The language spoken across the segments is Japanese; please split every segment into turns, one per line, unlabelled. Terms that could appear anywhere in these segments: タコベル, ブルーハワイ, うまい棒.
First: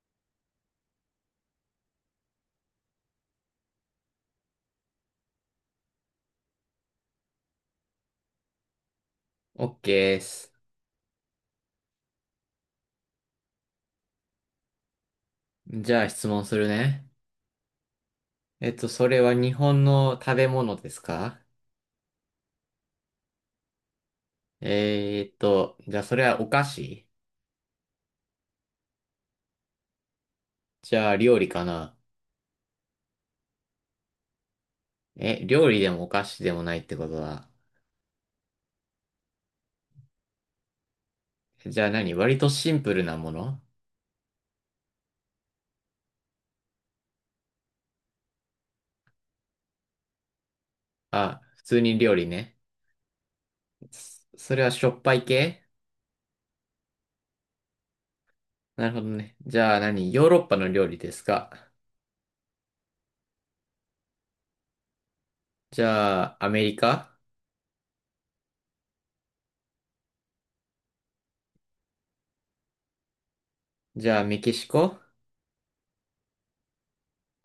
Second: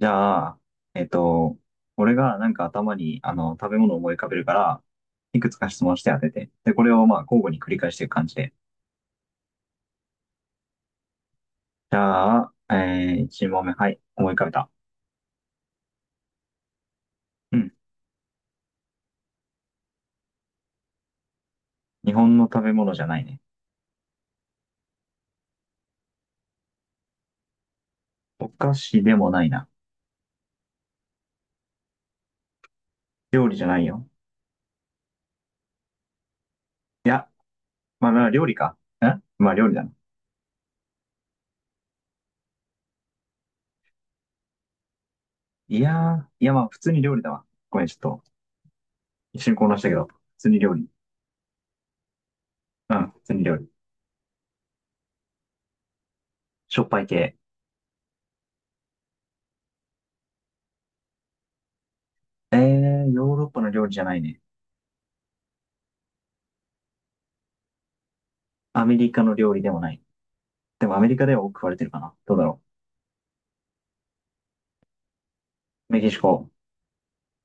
じゃあ、えっと、俺がなんか頭に食べ物を思い浮かべるから、いくつか質問して当てて。で、これを交互に繰り返していく感じで。
OK です。
じゃあ、1問目。はい。思い浮かべた。
じゃあ質問するね。
うん。
それは日本の食べ物ですか？
日本の食べ物じゃないね。
じゃあそれはお菓子？
お菓子でもないな。
じゃあ料理かな？
料理じゃないよ。
え、料理でもお菓子でもないってこ
い
と
や、
は。
まあ料理か。まあ料理だな。
じゃあ何割とシンプルなもの？
いやまあ普通に料理だわ。ごめん、ちょっと一瞬混乱したけど。普通に料理。
あ、普通に料理ね。
うん、普通に料理。
それはしょっぱい系？
しょっぱい系。
なるほどね。じゃあ何ヨーロッパの料理ですか？
ヨーロッパの料理じゃないね。
じゃあアメリカ？
アメリカの料理でもない。でもアメリカでは多く食われてるかな。どうだろ
じゃあメキシコ？
う。メキシコ。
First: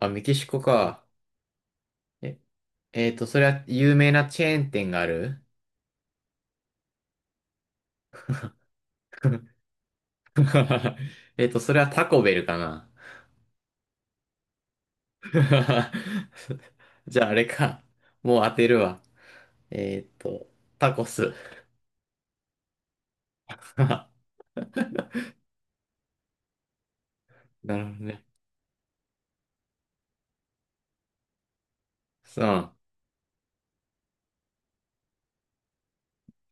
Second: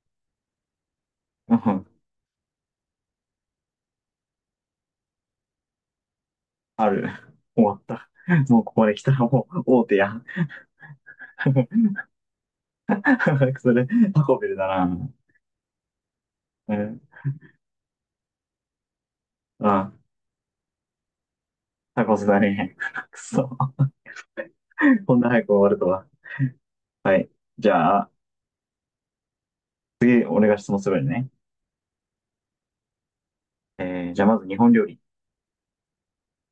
あ、メキシコか。
うん、
え、えーっと、それは有名なチェーン店がある？
ある。終わった。もうここまで来たら もう大手や。
それはタコベルかな。
それ、タコベルだな。うん。
じゃあ、あれか。もう当てるわ。
あ、
えっと、タコス。
タコスだね。く そ。
な
こんな早く終わるとは。はい。じ
るほど
ゃあ、
ね。
次、俺が質問するよね。
そう。
じゃあまず日本料理。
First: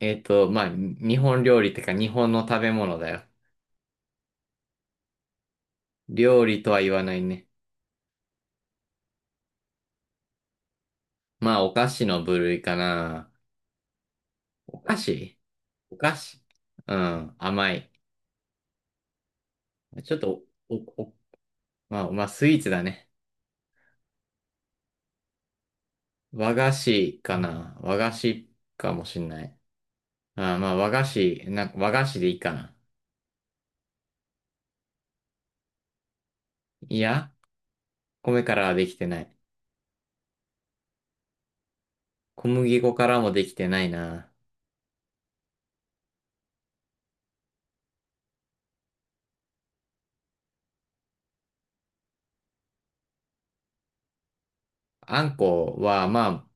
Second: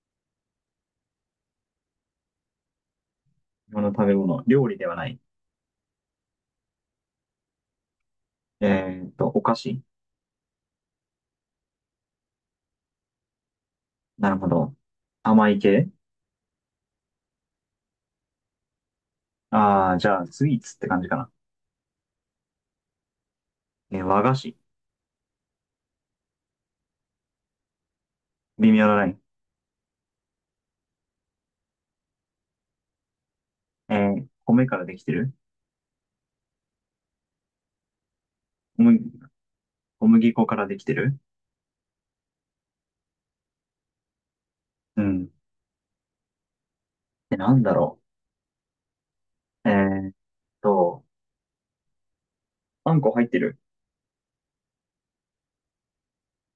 まあ、日本料理ってか、日本の食べ物だよ。
日本の食べ物。料理ではない。
料理とは言わないね。
お菓子。
まあ、お菓子の部類かな。
なるほど。
お菓子
甘い系。
お菓子うん、甘い。
ああー、じ
ちょっ
ゃあ、
と、
スイーツ
お、
って感
お、
じか
お
な。
まあ、スイーツだね。
和菓子。
和菓子かな。和菓子
微妙
か
な
も
ライ
し
ン。
んない。まあ、和菓子、なんか和菓子でいいかな。
え米からできてる？
いや、米からはで
う
き
ん、
てない。
小麦粉からできてる？
小麦粉からもできてないな。
うん。で、なんだろう。と、あんこ入ってる。
あんこは、まあ、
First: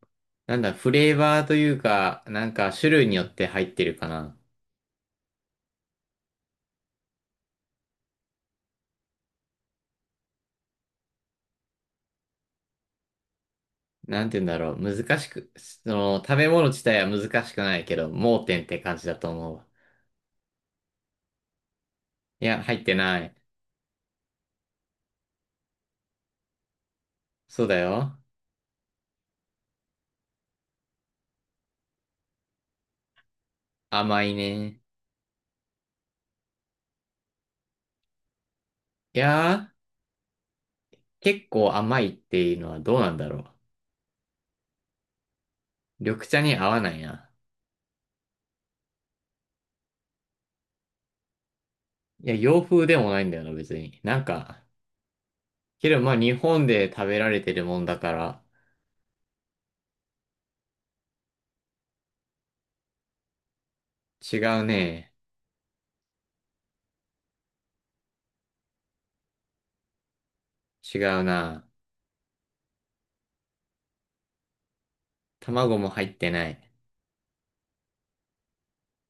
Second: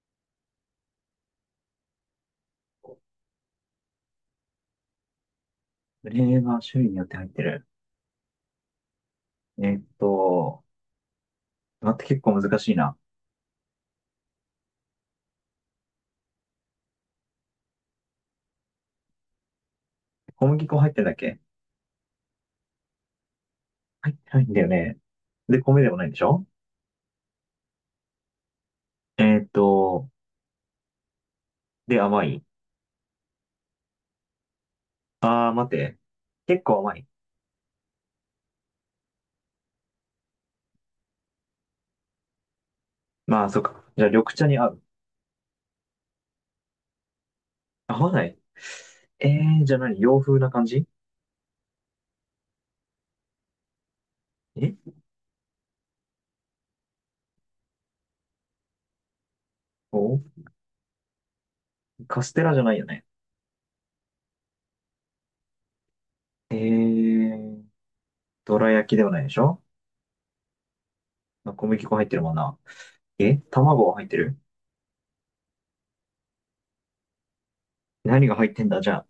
なんだ、フレーバーというか、なんか種類によって入ってるかな。
フレーバー種類によって入ってる。えーっと、待って結構難しいな。
なんて言うんだろう。難しく、その、食べ物自体は難しくないけど、盲点って感じだと思うわ。
小麦粉入ってるだけ？
いや、入ってない。
入ってないんだよね。で、米でもないんでしょ？
そうだよ。
えーっと、で、甘い。
甘いね。
あー、待って。結構甘い。
いやー、結構甘いっていうのはどうなんだろ
ま
う。
あ、そっか。じゃあ、緑茶に合う。
緑茶に合わないな。
合わない？えじゃあ何、洋風な感じ？
いや、洋風でもないんだよな、別に。なんか、
え
けど、まあ、日本で食べられてるもんだから、
おカステラじゃないよね。
違うね。
えー、どら焼きではないでしょ？
違う
まあ小
な。
麦粉入ってるもんな。え、卵は入ってる？
卵も入ってない。
何が入ってんだじゃあ。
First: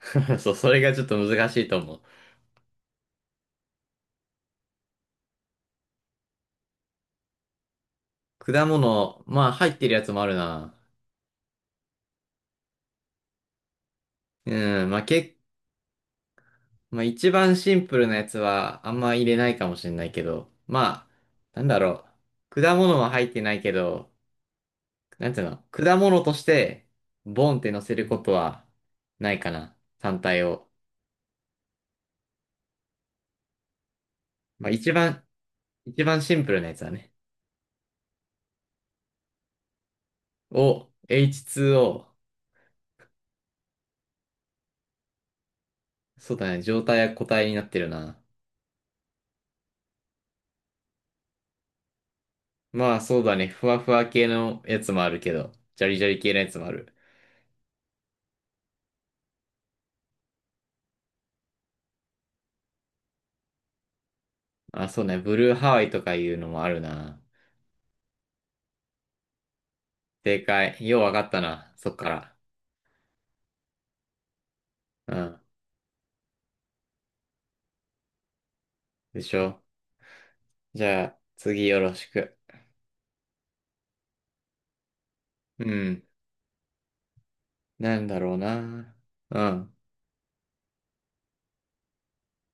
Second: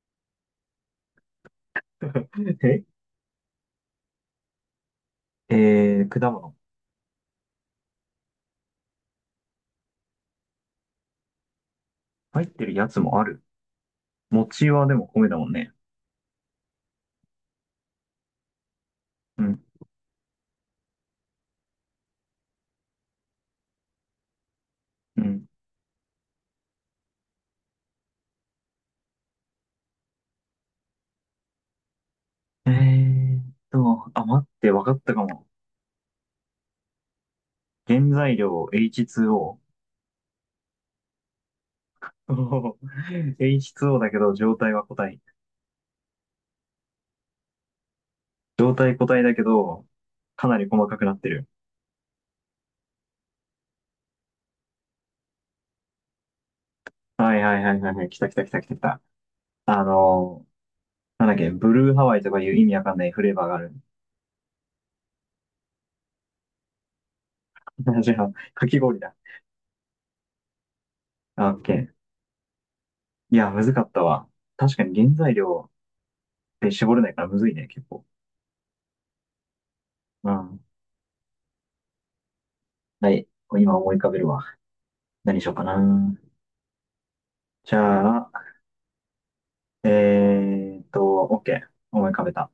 そう、それがちょっと難しいと思う。
ええー、果物。
果物、まあ、入ってるやつもあるな。
入ってるやつもある。餅は
うん、
で
まあ、
も米だもんね。
まあ、一番シンプルなやつは、あんま入れ
う
ない
ん、
かもしれないけど、まあ、なんだろう。果物は入ってないけど、
う
なんて
ん。
いうの、果物として、ボンって乗せることは、ないかな。単体を。
えーっあ、待っ
ま
て、
あ、
わか
一
ったか
番、
も。
一番シンプルなやつだね。
原材料 H2O。
を H2O。
おー H2O だけど、状態は個体。
そうだね。状態や固体になってるな。
状態個体だけど、かなり細かくなってる。
まあそうだね。ふわふわ系のやつもあるけど、ジャリジャリ系のやつもある。
はいはいはいはいはい。来た来た来た来た来た。あのなんだっけ、ブルーハワイとかいう意味わかんないフレーバーがある。
まあ、そうね。ブルーハワイとかいうのもあるな。
じゃあ、かき氷だ。
正解。ようわかった
あ、オッケ
な。そっ
ー。
から。
いや、むずかったわ。確かに原
う
材
ん。
料で絞れないからむずいね、結構。
でしょ。
うん。
じゃあ、次よろしく。
はい。今思い浮かべるわ。何しようか
う
な。
ん。
じ
なん
ゃ
だろう
あ、
な。うん。
えーっと、OK。思い浮かべた。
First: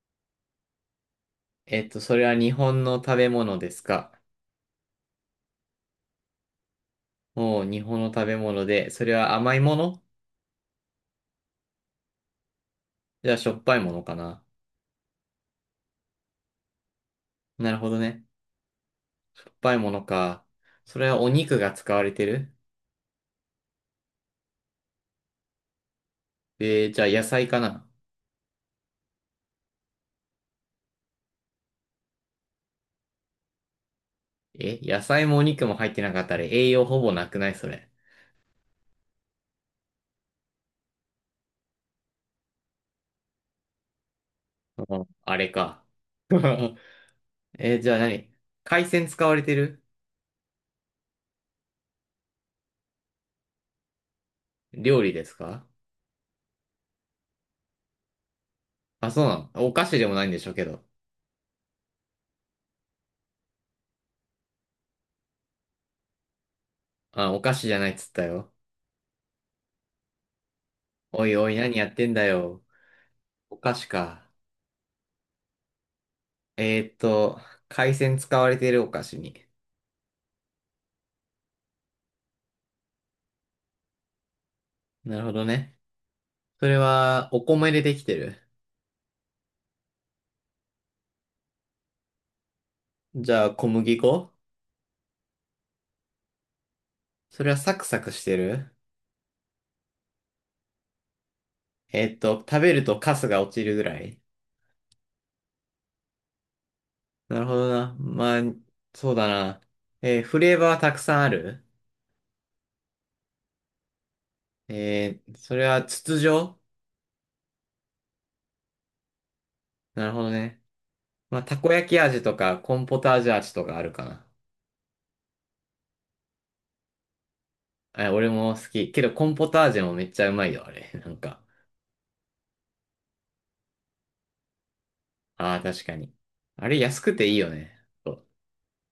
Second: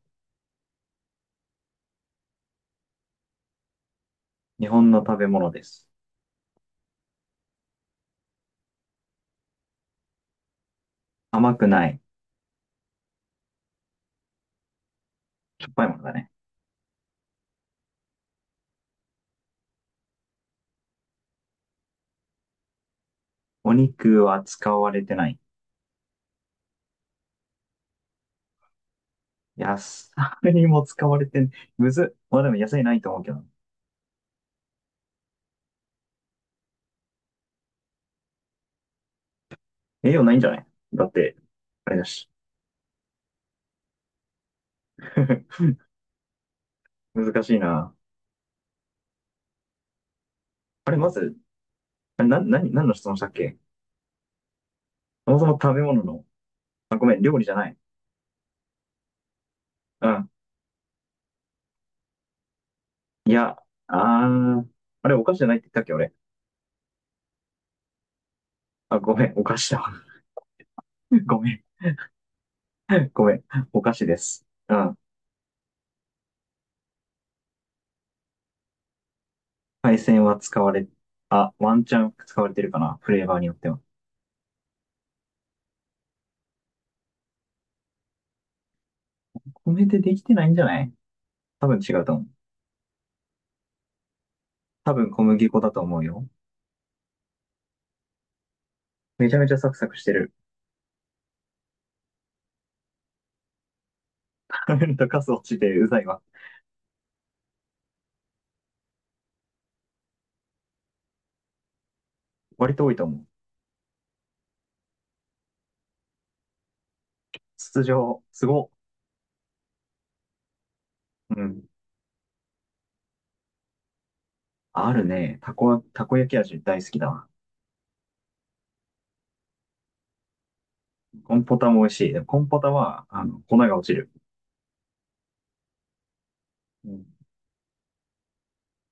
それは日本の食べ物ですか？
日本の食べ物です。
おう、日本の食べ物で、それは甘いもの？
甘くない。
じゃあしょっぱいものかな。
しょっぱいものだね。
なるほどね。しょっぱいものか。それはお肉が使われてる？
お肉は使われてない。
じゃあ野菜かな？
野菜にも使われてん、むずっ。まあでも野菜ないと思うけど。
え、野菜もお肉も入ってなかったら栄養ほぼなくないそれ。
栄養ないんじゃない？だって、あれだし。
うんあれ か。
難しい
じ
な。
ゃあ何海鮮使われてる
あれ、まず、あれ、何、質問したっけ？
料理で
そ
す
もそも
か？
食べ物の、あ、ごめん、料理じゃない。
あ、そうなの。お菓子で
う
もない
ん。
んでしょうけど。
いや、あー、あれ、お菓子じゃないって言ったっけ、俺。
あ、お菓子じゃないっつったよ。
あ、ごめん、お菓子だ。
お い
ご
お
め
い、
ん、
何やってんだよ。
ごめん、
お菓
お
子
菓子で
か。
す。うん。
えーっと、海鮮使われてるお菓子に。
配線は使われ、あ、ワンチャン使われてるかな、フレーバーによっては。
なるほどね。それは、お米でできてる。
米でできてないんじゃない？多分違うと思う。
じゃあ、小麦粉？
多分小麦粉だと思うよ。
それはサクサクしてる？
めちゃめちゃサクサクしてる。
食べるとカスが落ちるぐらい？
食べるとカス落ちてうざいわ。
なるほどな。まあ、そうだな。フレーバーはたくさんある？
割と多いと思う。
それは筒状？
筒状、すごっ。
なるほどね。ま
う
あ、た
ん。
こ焼き味とか、コーンポタージュ味とかあるかな。
あるね。たこ焼き味大好きだわ。
え、俺も好き。けど、コーンポタージュもめっちゃうまいよ、あれ。なん
コ
か。
ンポタも美味しい。でもコンポタは、粉が落ちる。
ああ、確かに。あれ、
う
安
ん。
くていいよね。そう、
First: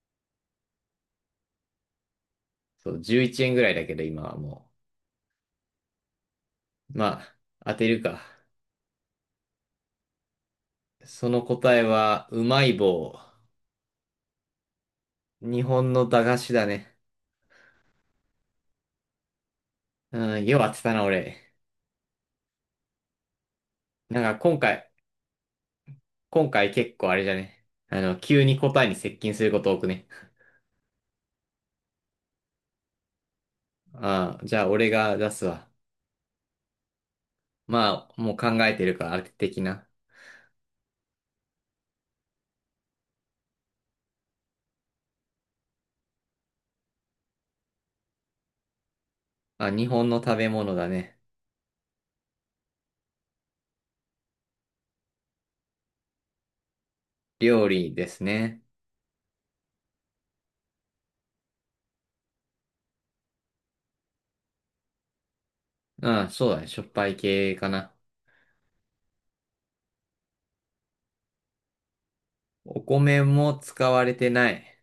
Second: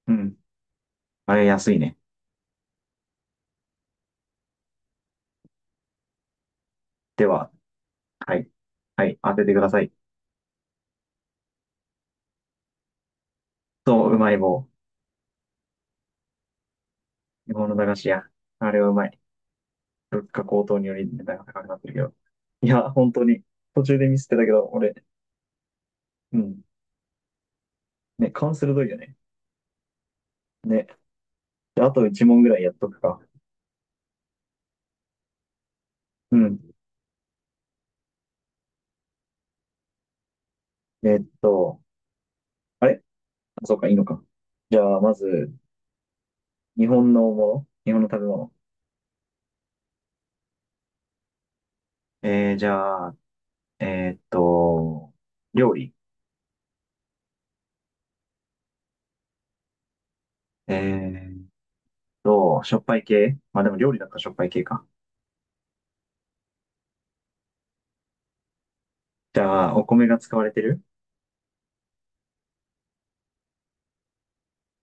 うん。あれ安いね。
そう11円ぐらいだけど、今はもう。ま
で
あ、
は、
当てるか。
はい。はい、当ててください。
その答えは、うまい棒。
そう、うまい棒。
日本の駄菓子だね。
日本の駄菓子屋。あれはうまい。
う
物価
ん、よう
高
当
騰
て
によ
たな、
り値段
俺。
が高くなってるけど。いや、本当に。途中でミ
な
ス
ん
って
か
たけ
今
ど、
回、
俺。う
今
ん。
回結構あれじゃね。
ね、
急
勘
に
鋭
答
い
えに
よね。
接近すること多くね。
ね。であと1問ぐらいやっとくか。
ああ、じゃあ俺が出すわ。
うん。
まあ、もう考えてるから、あれ的な。
えっと、あれ、あ、そうか、いいのか。じゃあ、まず、日本のもの、日本の食べ物。
あ、日本の食べ物だね。
えー、じゃあ、えーっと、料理。
料理ですね。
えーっしょっぱい系、まあでも料理だったらしょっぱい系か。
うん、そうだね。しょっぱい系かな。
じゃあ、お米が使われてる？
お米も使われてない。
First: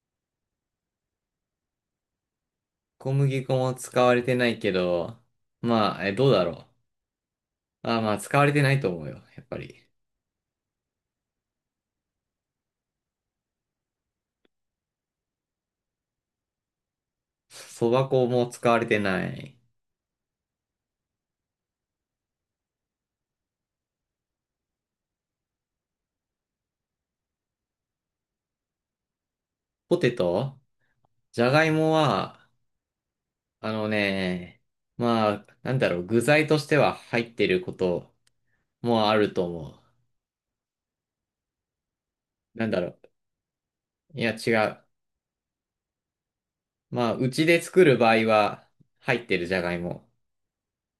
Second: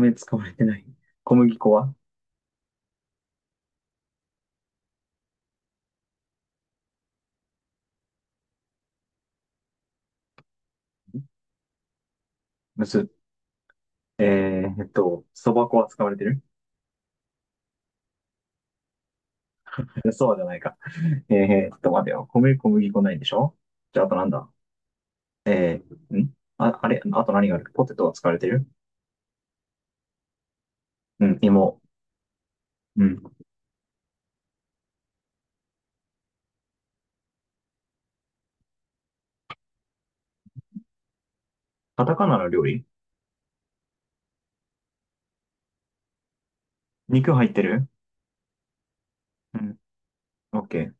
米使われてない。小麦粉は？
小麦粉も使われてないけど、まあ、どうだろう。あ、まあ、使われてないと思うよ。やっぱり。
むす。えー、そば粉は使われてる？
そば粉も使われてない。
そうじゃないか。えー、っと、待てよ。米、小麦粉ないでしょ？じゃあ、あとなんだん、あ、あれ、あと何がある？ポテトは使われてる？
ポテト？
うん、
じゃがい
芋。
もは、
うん。
あのね、まあ、なんだろう、具材としては入ってることもあると思う。
カタカナの料
なんだ
理？
ろう、いや違う。まあ、う
肉入
ち
って
で作
る？
る場合は入ってるじ
う
ゃが
ん。
いも。
オッケー。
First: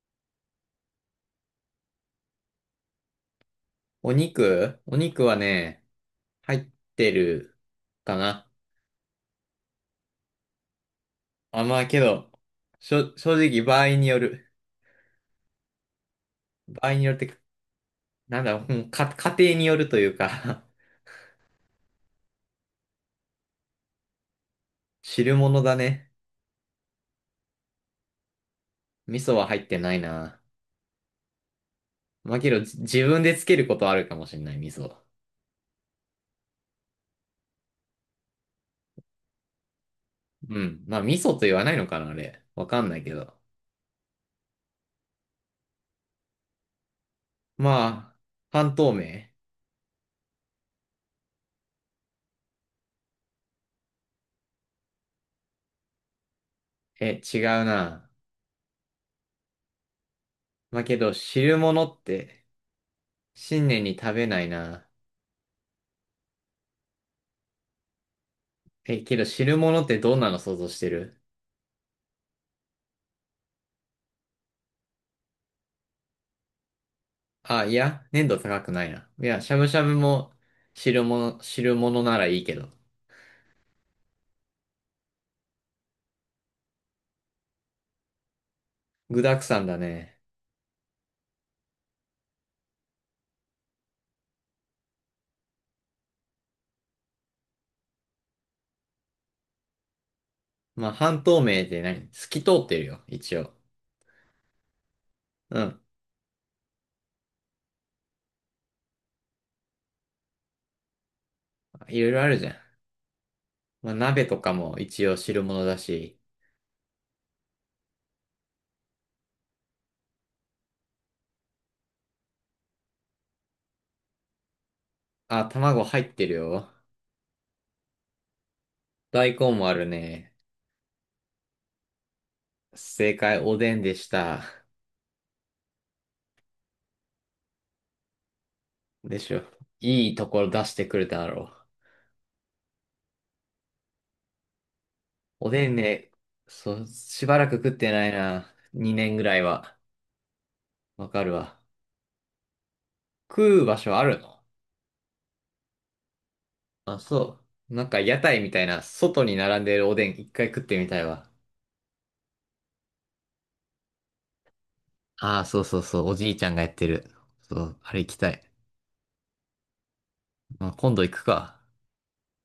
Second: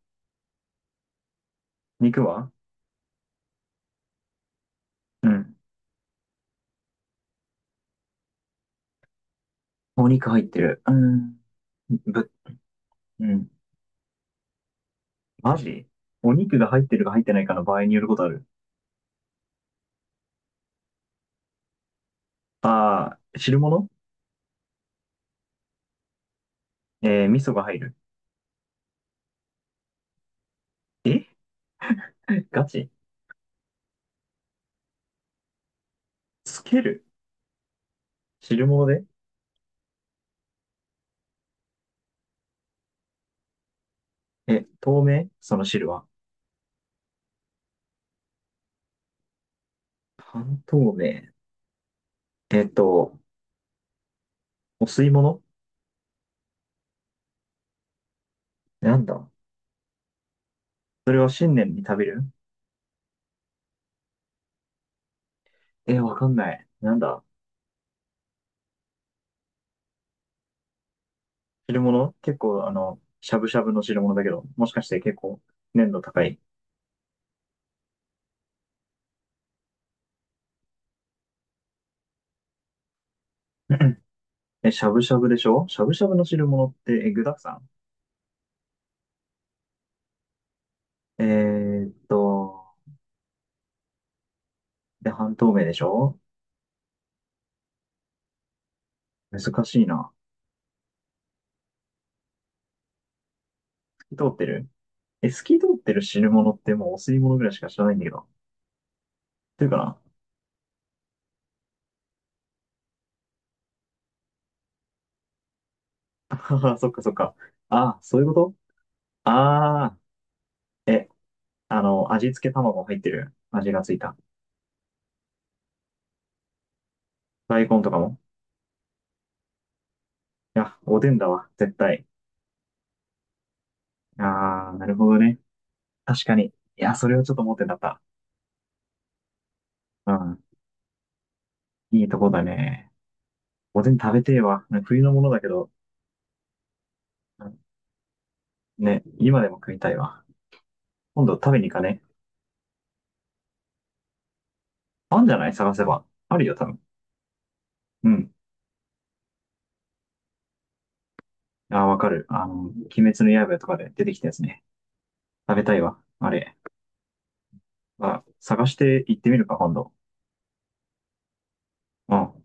肉は？
お肉
う
は
ん。
ね、入ってるかな。
お肉入ってる。うん。
あ、まあけど、
ぶ、う
正
ん。
直場合による。
マジお肉が入っ
場合
てる
に
か
よるっ
入っ
て
て
か、
ないかの場合によることあ
なん
る。
だろう、うんか、家庭によるというか
ああ、汁物。
汁物だね。
味噌が入る。
味噌は入ってないな。
え
まあけど、
ガチ
自分でつけることはあるかもしれない、味噌。
つける汁物で？
うん。まあ、味噌と言わないのかな、あれ。わかんないけど。
え、透明？その汁は。
まあ、半透明。
半透明。えっと、お吸い物？
え、違うな。
なんだ、
まあけ
そ
ど、
れは新
汁
年に
物
食
っ
べる？
て、新年に食べないな。
え、わかんない。なんだ、
え、けど、汁物ってどんなの想像してる？
汁物結構、しゃぶしゃぶの汁物だけど、もしかして結構、粘度高い。
あ、いや、粘度高くないな。いや、しゃぶしゃぶも汁物ならいいけど。
え、しゃぶしゃぶでしょ、しゃぶしゃぶの汁物って、え、具だくさ
具沢山だね。
ん、ーっと、で、半透明でしょ？難しいな。
まあ、半透明って何透き通ってるよ、一応。
透き通ってる？え、透き
う
通っ
ん。
てる汁物ってもうお吸い物ぐらいしか知らないんだけど。っていうかな。
いろいろあるじゃん。まあ、鍋とかも一応汁物だし。
はは、そっかそっか。ああ、そういうこと？ああー、味付け卵入ってる、味がついた。
あ、卵入ってるよ。
大根とかも。
大根もあるね。
いや、おでんだわ、絶対。
正解、おでんでした。
あー、なるほどね。確かに。いや、それをちょっと思ってなかっ
でしょ。い
た。
いと
う
ころ出してくれただろ
ん。いいとこだね。おでん食べてえわ。なんか冬のものだ
う。
け
おで
ど、
んね、そう、しば
う
らく
ん、
食ってないな。
ね、
2年ぐら
今
い
でも食
は。
いたいわ。
わ
今
かる
度食べ
わ。
に行かね。
食う場所あるの？
あんじゃない、探せば。あるよ、多分。
あ、そう。なんか
う
屋
ん。
台みたいな、外に並んでるおでん一回食ってみたいわ。
あー、わかる。鬼滅の刃とかで出てきたやつね。
ああ、
食
そ
べ
う
た
そ
い
う
わ。
そう、おじ
あ
いちゃん
れ。
がやってる。そう、あれ
ま
行き
あ、
たい。
探して行ってみるか、今度。
まあ、今度行くか。
うん。